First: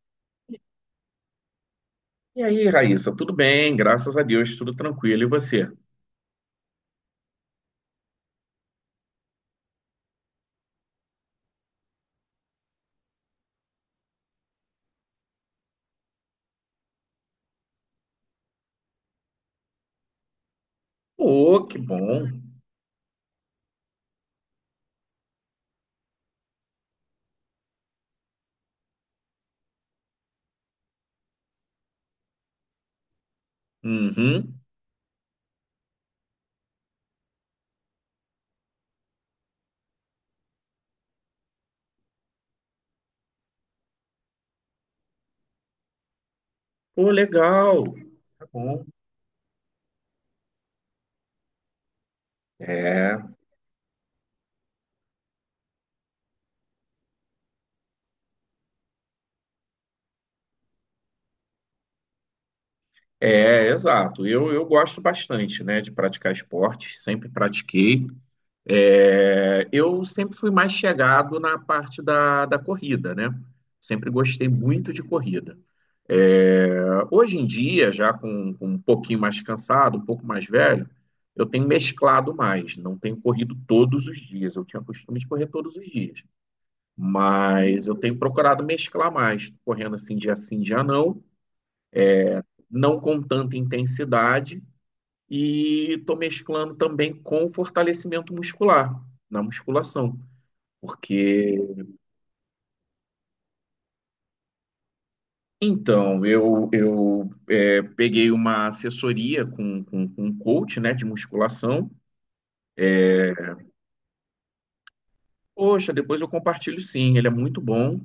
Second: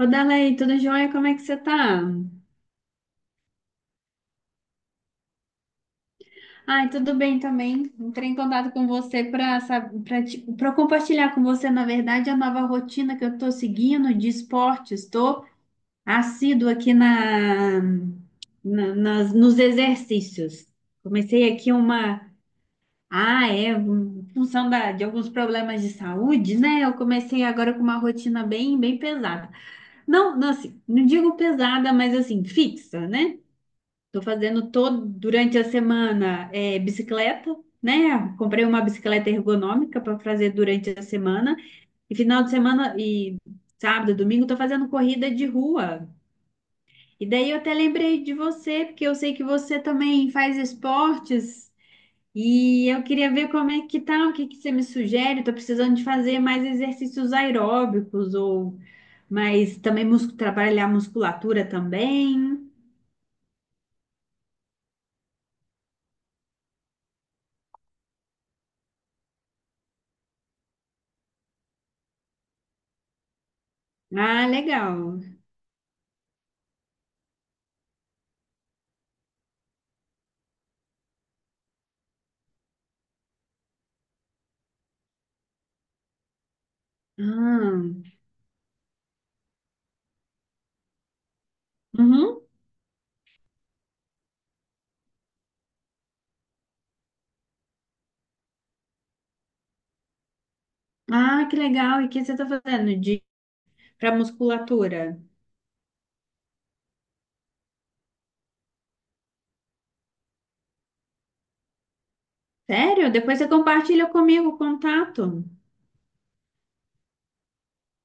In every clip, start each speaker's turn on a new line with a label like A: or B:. A: Ô, Dalei, tudo jóia? Como é que você tá?
B: E aí, Raíssa, tudo bem? Graças a Deus, tudo tranquilo. E você?
A: Ai, tudo bem também. Entrei em contato com você para compartilhar com você, na verdade, a nova rotina que eu estou seguindo de esportes. Estou assíduo aqui nos exercícios. Comecei
B: Pô,
A: aqui
B: que
A: uma.
B: bom.
A: Ah, é, em função de alguns problemas de saúde, né? Eu comecei agora com uma rotina bem, bem pesada. Não, não, assim, não digo pesada, mas assim, fixa, né? Tô
B: Uhum.
A: fazendo todo durante a semana é, bicicleta, né? Comprei uma bicicleta ergonômica para fazer durante a semana e final de semana e sábado, domingo tô fazendo corrida de rua.
B: Pô,
A: E daí eu até
B: legal.
A: lembrei de
B: Tá
A: você,
B: bom.
A: porque eu sei que você também faz esportes e eu
B: É,
A: queria ver como é que tá, o que que você me sugere? Tô precisando de fazer mais exercícios aeróbicos ou mais também trabalhar a musculatura também.
B: exato. Eu gosto bastante, né, de praticar esportes, sempre pratiquei. É, eu sempre fui mais chegado na parte da corrida, né? Sempre
A: Ah,
B: gostei muito de
A: legal.
B: corrida. É, hoje em dia, já com um pouquinho mais cansado, um pouco mais velho, eu tenho mesclado mais, não tenho corrido todos os dias. Eu tinha o costume de correr todos os dias, mas eu
A: Ah.
B: tenho procurado mesclar mais, correndo assim dia sim, dia não,
A: Uhum.
B: não com tanta intensidade, e estou mesclando também com fortalecimento muscular na musculação.
A: Ah, que
B: Porque
A: legal. E o que você está fazendo de para musculatura?
B: então, eu peguei uma assessoria com um coach, né, de musculação.
A: Sério? Depois você compartilha comigo o contato.
B: Poxa, depois eu compartilho sim, ele é muito bom.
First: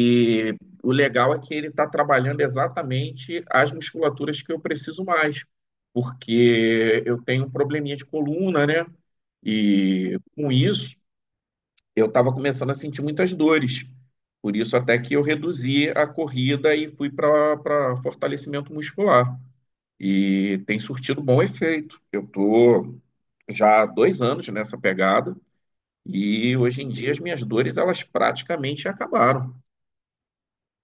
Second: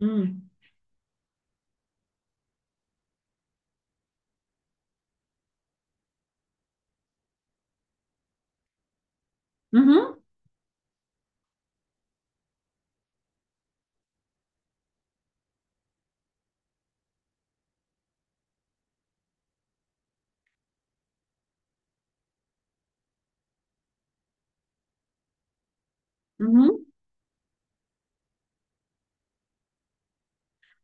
A: Hum.
B: o legal é que ele está trabalhando exatamente as musculaturas que eu preciso mais, porque eu tenho um probleminha de coluna, né? E
A: Uhum.
B: com isso, eu estava começando a sentir muitas dores. Por isso, até que eu reduzi a corrida e fui para fortalecimento muscular. E tem surtido bom efeito. Eu tô já há dois anos nessa pegada, e hoje
A: Uhum.
B: em dia as minhas dores elas praticamente acabaram.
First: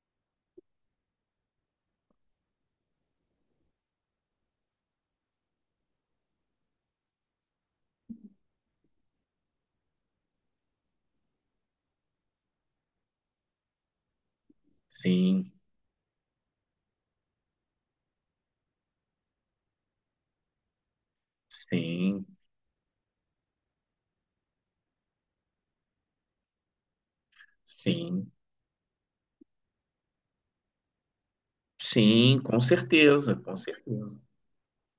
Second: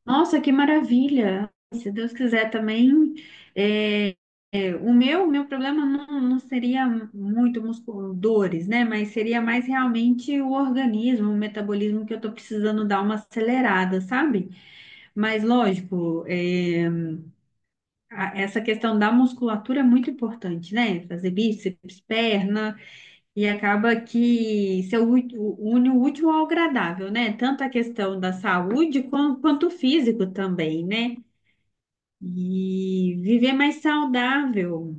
A: Nossa, que maravilha. Se Deus quiser também. é, o meu problema não, não seria muito dores, né? Mas seria mais realmente o organismo, o metabolismo que eu estou precisando dar uma acelerada, sabe? Mas
B: Sim,
A: lógico, essa questão da musculatura é muito importante, né? Fazer bíceps,
B: sim,
A: perna, e acaba que se une o útil ao agradável, né? Tanto a questão
B: sim,
A: da saúde quanto o físico também, né?
B: sim, com
A: E
B: certeza,
A: viver
B: com
A: mais
B: certeza.
A: saudável.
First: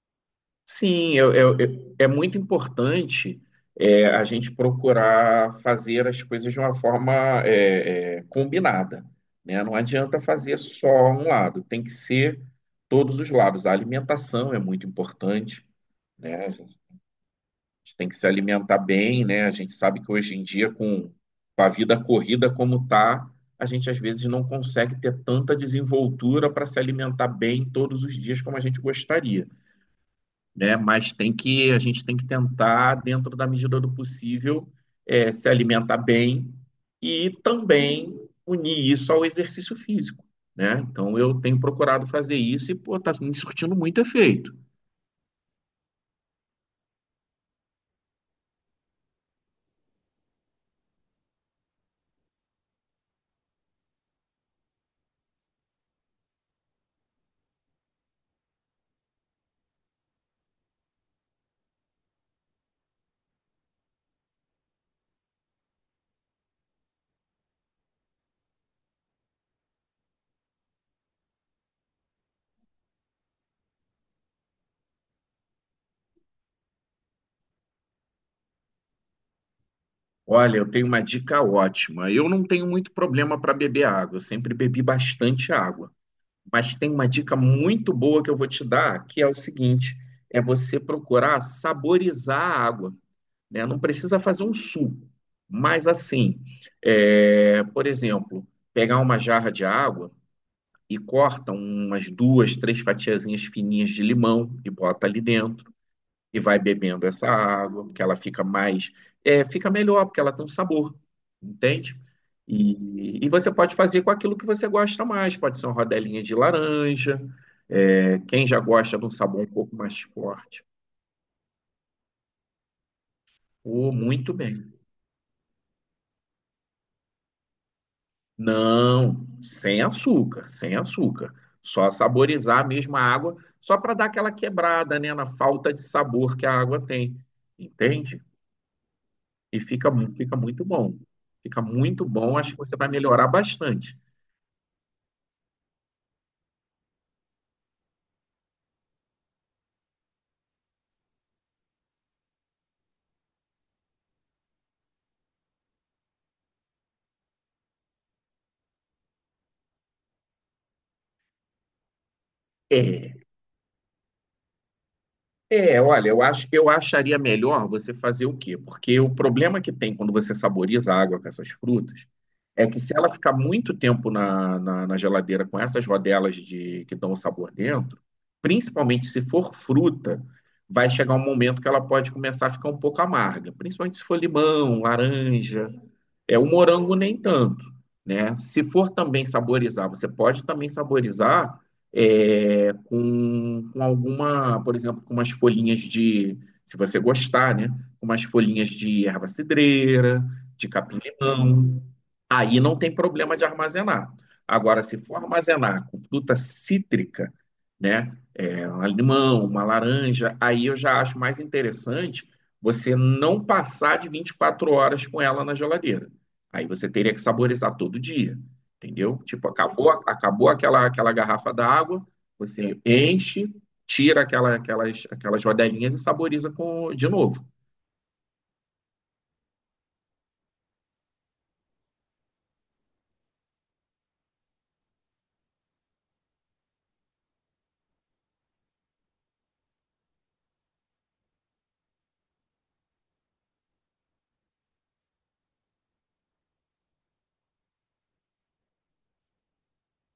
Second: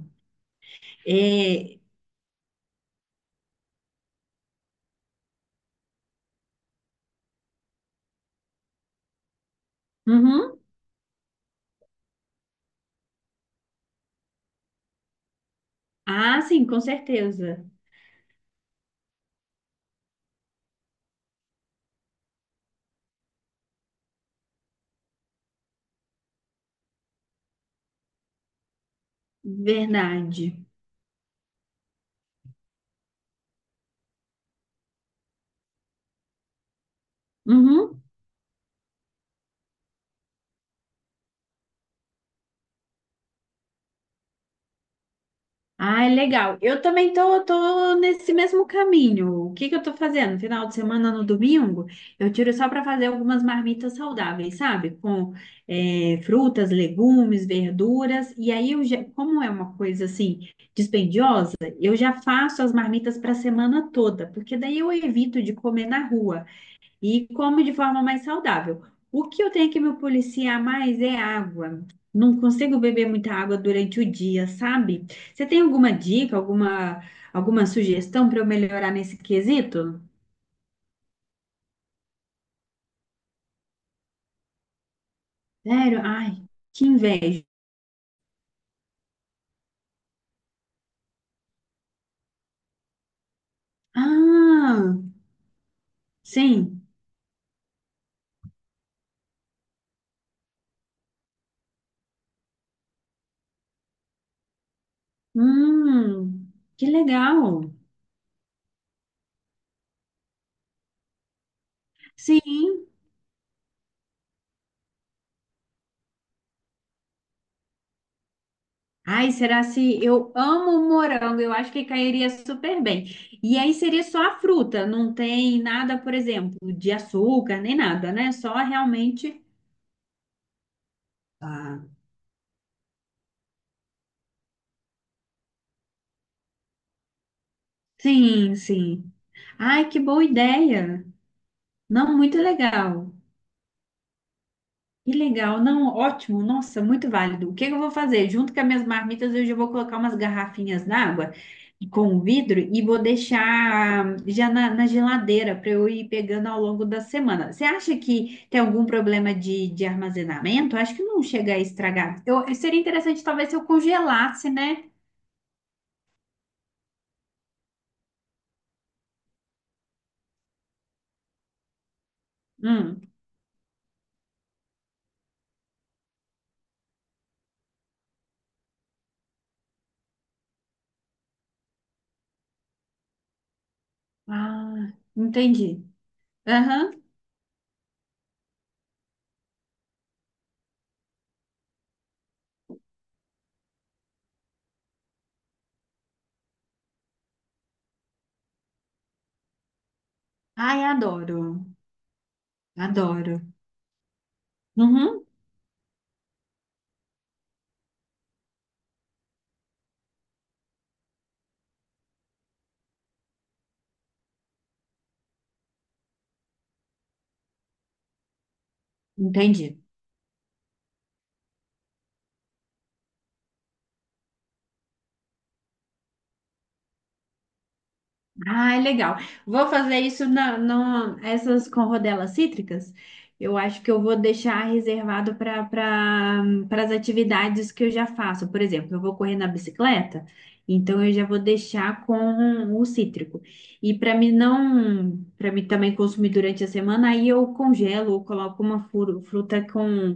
B: Sim,
A: É.
B: é muito importante a gente procurar fazer as coisas de uma forma combinada, né? Não adianta fazer
A: Uhum.
B: só um lado, tem que ser todos os lados. A alimentação é muito importante.
A: Ah,
B: Né? A
A: sim,
B: gente
A: com certeza.
B: tem que se alimentar bem, né? A gente sabe que hoje em dia, com a vida corrida como tá, a gente às vezes não consegue ter tanta desenvoltura para se alimentar bem todos os dias como a gente gostaria,
A: Verdade.
B: né? Mas tem que a gente tem que tentar, dentro da medida do possível, se alimentar bem e
A: Uhum.
B: também unir isso ao exercício físico, né? Então eu tenho procurado fazer isso e pô, tá me surtindo muito efeito.
A: Ah, legal. Eu também tô nesse mesmo caminho. O que que eu tô fazendo? Final de semana, no domingo, eu tiro só para fazer algumas marmitas saudáveis, sabe? Com frutas, legumes, verduras. E aí, eu já, como é uma coisa assim dispendiosa, eu já faço as marmitas para a semana toda, porque daí eu evito de comer na rua e como de forma mais saudável. O que eu tenho que me policiar mais é água. Não consigo beber muita água durante o dia, sabe? Você tem alguma dica, alguma sugestão para eu melhorar nesse quesito?
B: Olha, eu tenho uma dica ótima. Eu não tenho muito problema para beber água, eu sempre bebi bastante água.
A: Sério? Ai,
B: Mas
A: que
B: tem uma dica
A: inveja.
B: muito boa que eu vou te dar, que é o seguinte: é você procurar saborizar a água, né? Não precisa fazer um
A: Ah,
B: suco, mas assim,
A: sim.
B: por exemplo, pegar uma jarra de água e corta umas duas, três fatiazinhas fininhas de limão e bota ali dentro e
A: Hum,
B: vai
A: que
B: bebendo essa
A: legal.
B: água, porque ela fica melhor, porque ela tem um sabor, entende?
A: Sim.
B: E você pode fazer com aquilo que você gosta mais, pode ser uma rodelinha de laranja, é, quem já gosta de um
A: Ai,
B: sabor um
A: será
B: pouco mais
A: se eu
B: forte.
A: amo morango? Eu acho que cairia super bem. E aí
B: Oh,
A: seria só
B: muito
A: a
B: bem.
A: fruta, não tem nada, por exemplo, de açúcar nem nada, né? Só
B: Não,
A: realmente.
B: sem açúcar, sem açúcar.
A: Ah,
B: Só saborizar mesmo a água, só para dar aquela quebrada, né, na falta de sabor que a água tem, entende?
A: sim, sim.
B: E
A: Ai, que boa
B: fica muito bom.
A: ideia!
B: Fica muito
A: Não,
B: bom,
A: muito
B: acho que você vai
A: legal.
B: melhorar bastante.
A: Que legal, não, ótimo, nossa, muito válido. O que que eu vou fazer? Junto com as minhas marmitas, eu já vou colocar umas garrafinhas d'água com vidro e vou deixar já na geladeira para eu ir pegando ao longo da semana. Você acha que tem algum problema de armazenamento? Acho que não chega a estragar. Eu, seria
B: É,
A: interessante talvez se eu congelasse, né?
B: olha, eu acharia melhor você fazer o quê? Porque o problema que tem quando você saboriza a água com essas frutas é que se
A: Hum.
B: ela ficar muito tempo na geladeira com essas rodelas de que dão o sabor dentro, principalmente se for fruta, vai chegar um momento que ela pode começar a ficar um pouco amarga, principalmente se for
A: Ah,
B: limão, laranja.
A: entendi.
B: É, o morango
A: Aham.
B: nem tanto, né? Se for também saborizar, você pode também saborizar com alguma, por exemplo, com umas folhinhas de, se você gostar, né? Com umas folhinhas de erva cidreira, de
A: Ai, adoro,
B: capim-limão. Aí não tem problema
A: adoro.
B: de armazenar. Agora, se for
A: Uhum,
B: armazenar com fruta cítrica, né? É, um limão, uma laranja, aí eu já acho mais interessante você não passar de 24 horas com ela na geladeira. Aí você teria que saborizar todo dia, entendeu? Tipo,
A: entendi.
B: acabou aquela garrafa d'água, você enche, tira aquelas rodelinhas e saboriza com, de novo.
A: Ah, legal. Vou fazer isso essas com rodelas cítricas. Eu acho que eu vou deixar reservado para as atividades que eu já faço. Por exemplo, eu vou correr na bicicleta, então eu já vou deixar com o cítrico. E para mim não, para mim também consumir durante a semana, aí eu congelo ou coloco uma fruta com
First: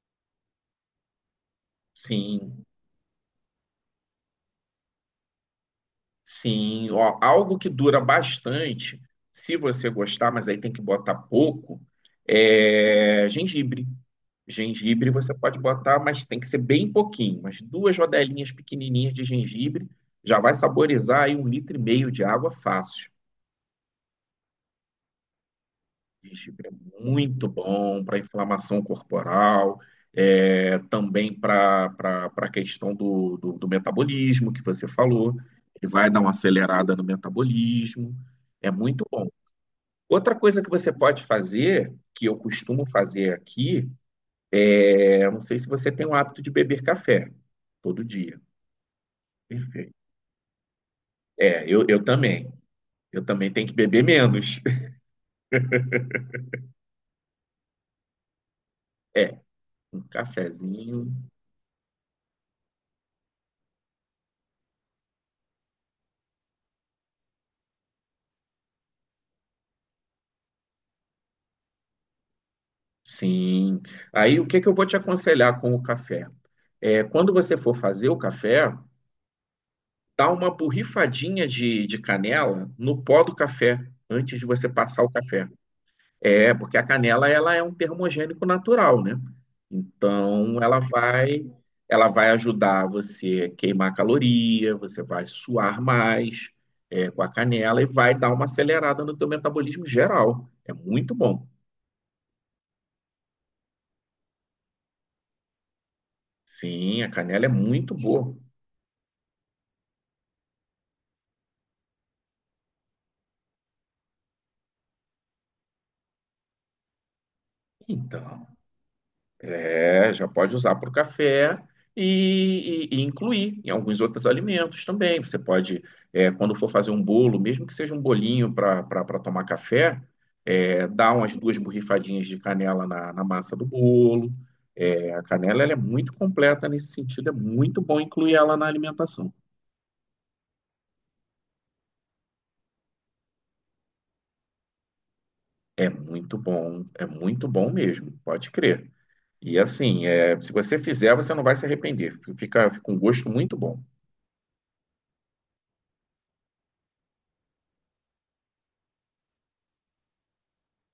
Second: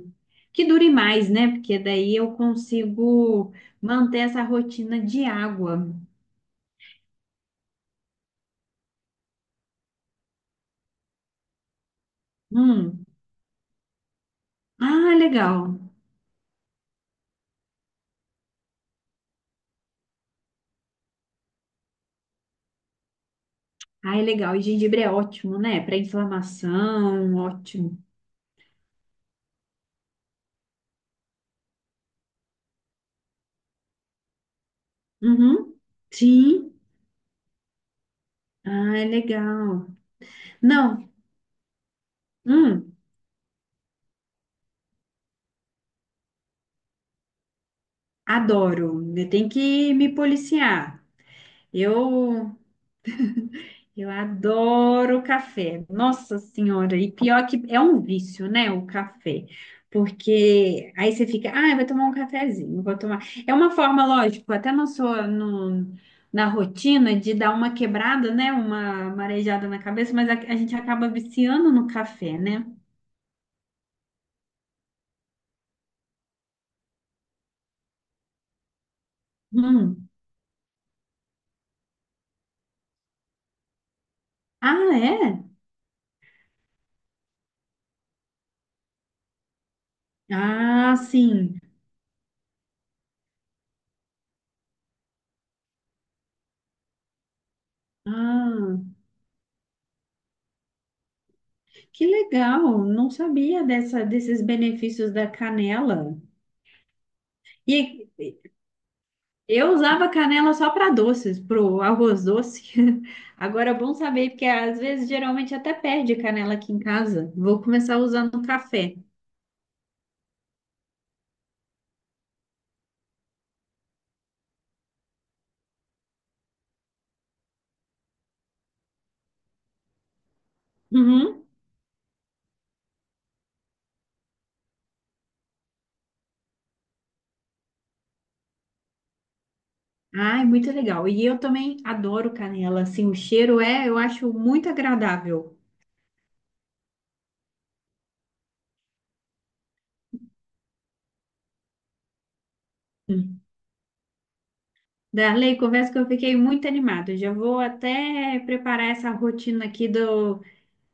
A: que dure mais, né? Porque daí eu
B: Sim,
A: consigo manter essa rotina de água.
B: sim. Ó, algo que dura bastante, se você gostar, mas aí tem que botar pouco,
A: Hum.
B: é gengibre. Gengibre
A: Ah,
B: você pode
A: legal.
B: botar, mas tem que ser bem pouquinho, mas duas rodelinhas pequenininhas de gengibre já vai saborizar aí um litro e meio de água fácil.
A: Ah, é legal. E gengibre é ótimo, né? Para
B: Gengibre é
A: inflamação,
B: muito
A: ótimo.
B: bom para inflamação corporal, também para a questão do metabolismo que você falou.
A: Uhum.
B: Ele vai dar uma
A: Sim.
B: acelerada no metabolismo. É
A: Ah,
B: muito
A: é
B: bom.
A: legal.
B: Outra coisa que você
A: Não,
B: pode fazer, que eu costumo
A: hum,
B: fazer aqui, é, eu não sei se você tem o hábito de beber café todo dia.
A: adoro. Eu tenho que
B: Perfeito.
A: me policiar.
B: É, eu também.
A: Eu
B: Eu também tenho que beber
A: Eu
B: menos.
A: adoro café. Nossa Senhora, e pior que é um vício, né, o
B: É,
A: café.
B: um
A: Porque
B: cafezinho.
A: aí você fica, ah, eu vou tomar um cafezinho, vou tomar. É uma forma, lógico, até na sua, no, na rotina de dar uma quebrada, né, uma marejada na cabeça, mas a gente acaba viciando no café, né?
B: Sim. Aí o que que eu vou te aconselhar com o café? É, quando você for fazer o café,
A: Hum.
B: dá uma borrifadinha de canela no pó do café antes de você
A: Ah,
B: passar o
A: é?
B: café. É, porque a canela ela é um termogênico natural, né? Então
A: Ah, sim.
B: ela vai ajudar você a queimar caloria, você vai suar mais com a canela e vai dar uma
A: Ah,
B: acelerada no teu metabolismo geral. É muito bom.
A: que legal. Não sabia desses benefícios da canela.
B: Sim, a canela é muito
A: E
B: boa.
A: Eu usava canela só para doces, pro arroz doce. Agora é bom saber, porque às vezes geralmente até perde canela aqui em casa. Vou começar usando
B: Então,
A: café.
B: é, já pode usar para o café e incluir em alguns outros alimentos também. Você pode, é, quando for fazer um bolo, mesmo que seja um bolinho para tomar café, é, dar umas
A: Uhum.
B: duas borrifadinhas de canela na massa do bolo. É, a canela ela é muito completa nesse sentido, é muito bom incluir ela na alimentação.
A: Ai, muito legal. E eu também adoro canela, assim, o cheiro é, eu acho muito agradável.
B: É muito bom mesmo, pode crer. E assim, é, se você fizer, você não vai se arrepender. Fica, fica um gosto
A: Hum.
B: muito bom.
A: Darley, confesso que eu fiquei muito animada. Eu já vou até preparar essa rotina aqui do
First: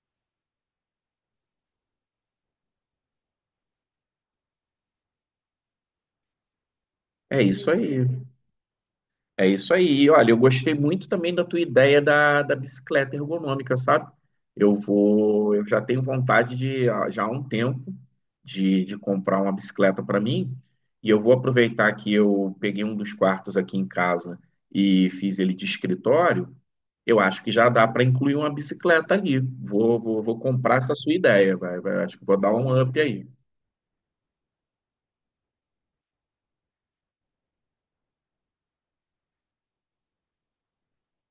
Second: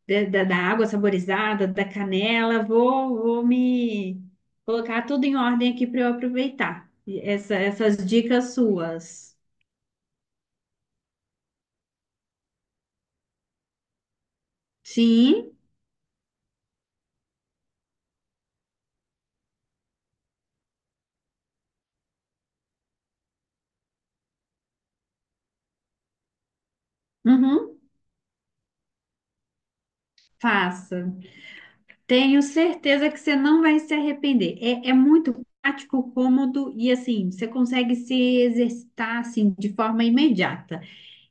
A: de- da, da água saborizada, da canela, vou me colocar tudo em ordem aqui para eu aproveitar e
B: É isso
A: essas
B: aí.
A: dicas suas.
B: É isso aí. Olha, eu gostei muito também da tua ideia da bicicleta ergonômica, sabe? Eu
A: Sim,
B: vou, eu já tenho vontade de, ah, já há um tempo, de comprar uma bicicleta para mim. E eu vou aproveitar que eu peguei um dos quartos aqui em casa e fiz ele de escritório. Eu acho que já
A: uhum,
B: dá para incluir uma bicicleta ali. Vou comprar essa sua
A: faça.
B: ideia, vai, vai. Acho que vou
A: Tenho
B: dar um up
A: certeza que
B: aí.
A: você não vai se arrepender. É muito prático, cômodo e assim, você consegue se exercitar assim de forma imediata.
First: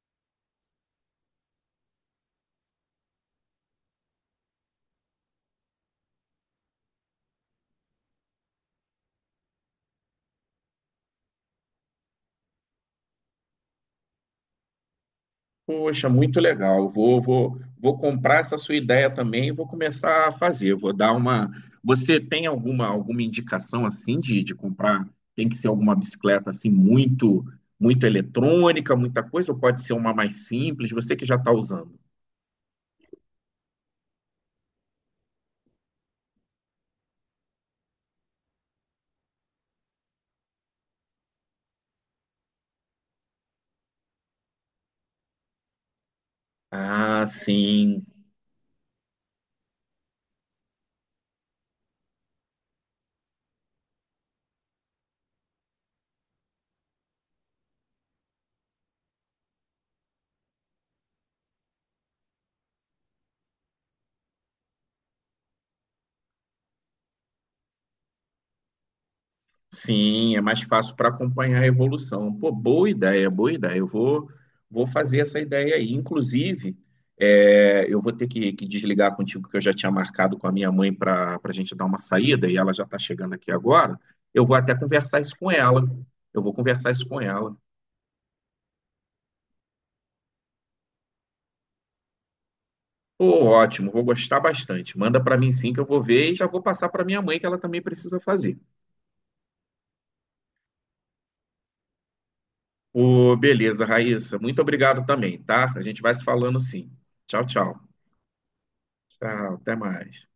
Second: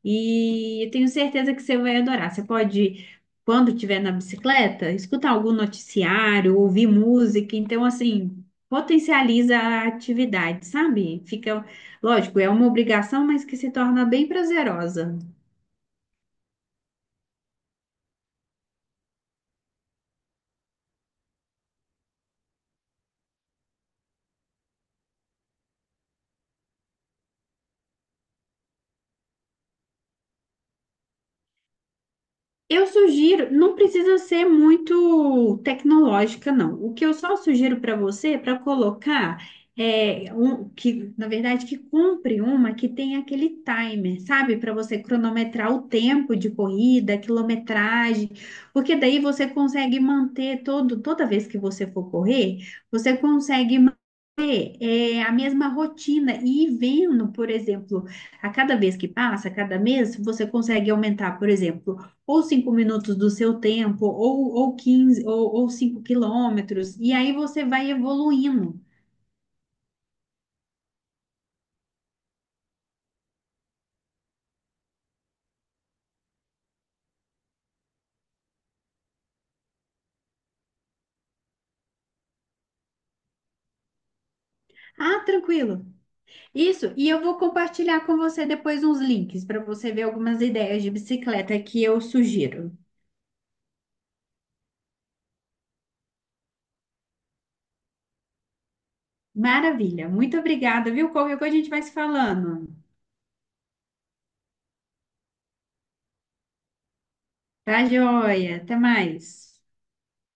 A: E eu tenho certeza que você vai adorar. Você pode, quando estiver na bicicleta, escutar algum noticiário, ouvir música. Então, assim, potencializa a atividade, sabe? Fica, lógico, é uma obrigação, mas que se torna bem prazerosa.
B: Poxa, muito legal. Vou comprar essa sua ideia também e vou começar a fazer. Vou dar uma. Você tem alguma, alguma indicação assim de comprar? Tem que ser alguma bicicleta assim muito, muito eletrônica, muita coisa, ou pode ser uma mais simples? Você que já está usando.
A: Eu sugiro, não precisa ser muito tecnológica, não. O que eu só sugiro para você é para colocar é um que, na verdade, que compre uma que tem aquele timer, sabe? Para você cronometrar o tempo de corrida, a
B: Ah, sim.
A: quilometragem, porque daí você consegue manter toda vez que você for correr, você consegue a mesma rotina e ir vendo, por exemplo, a cada vez que passa, a cada mês, você consegue aumentar, por exemplo, ou 5 minutos do seu tempo, ou 15 ou 5 quilômetros, e aí você vai evoluindo.
B: Sim, é mais fácil para acompanhar a evolução. Pô, boa ideia, boa ideia. Vou fazer essa ideia aí. Inclusive, é, eu vou ter que desligar contigo, que eu já tinha marcado com a minha mãe para a gente dar uma saída e ela já está chegando aqui agora. Eu vou até conversar
A: Ah,
B: isso com ela.
A: tranquilo.
B: Eu vou conversar
A: Isso,
B: isso
A: e
B: com
A: eu vou
B: ela.
A: compartilhar com você depois uns links para você ver algumas ideias de bicicleta que eu sugiro.
B: Pô, ótimo, vou gostar bastante. Manda para mim sim, que eu vou ver e já vou passar para minha mãe, que ela também precisa fazer.
A: Maravilha, muito obrigada, viu? Qualquer coisa a gente vai se falando.
B: Pô, beleza, Raíssa. Muito obrigado também, tá? A gente vai se falando sim. Tchau, tchau.
A: Tá joia, até
B: Tchau,
A: mais.
B: até mais.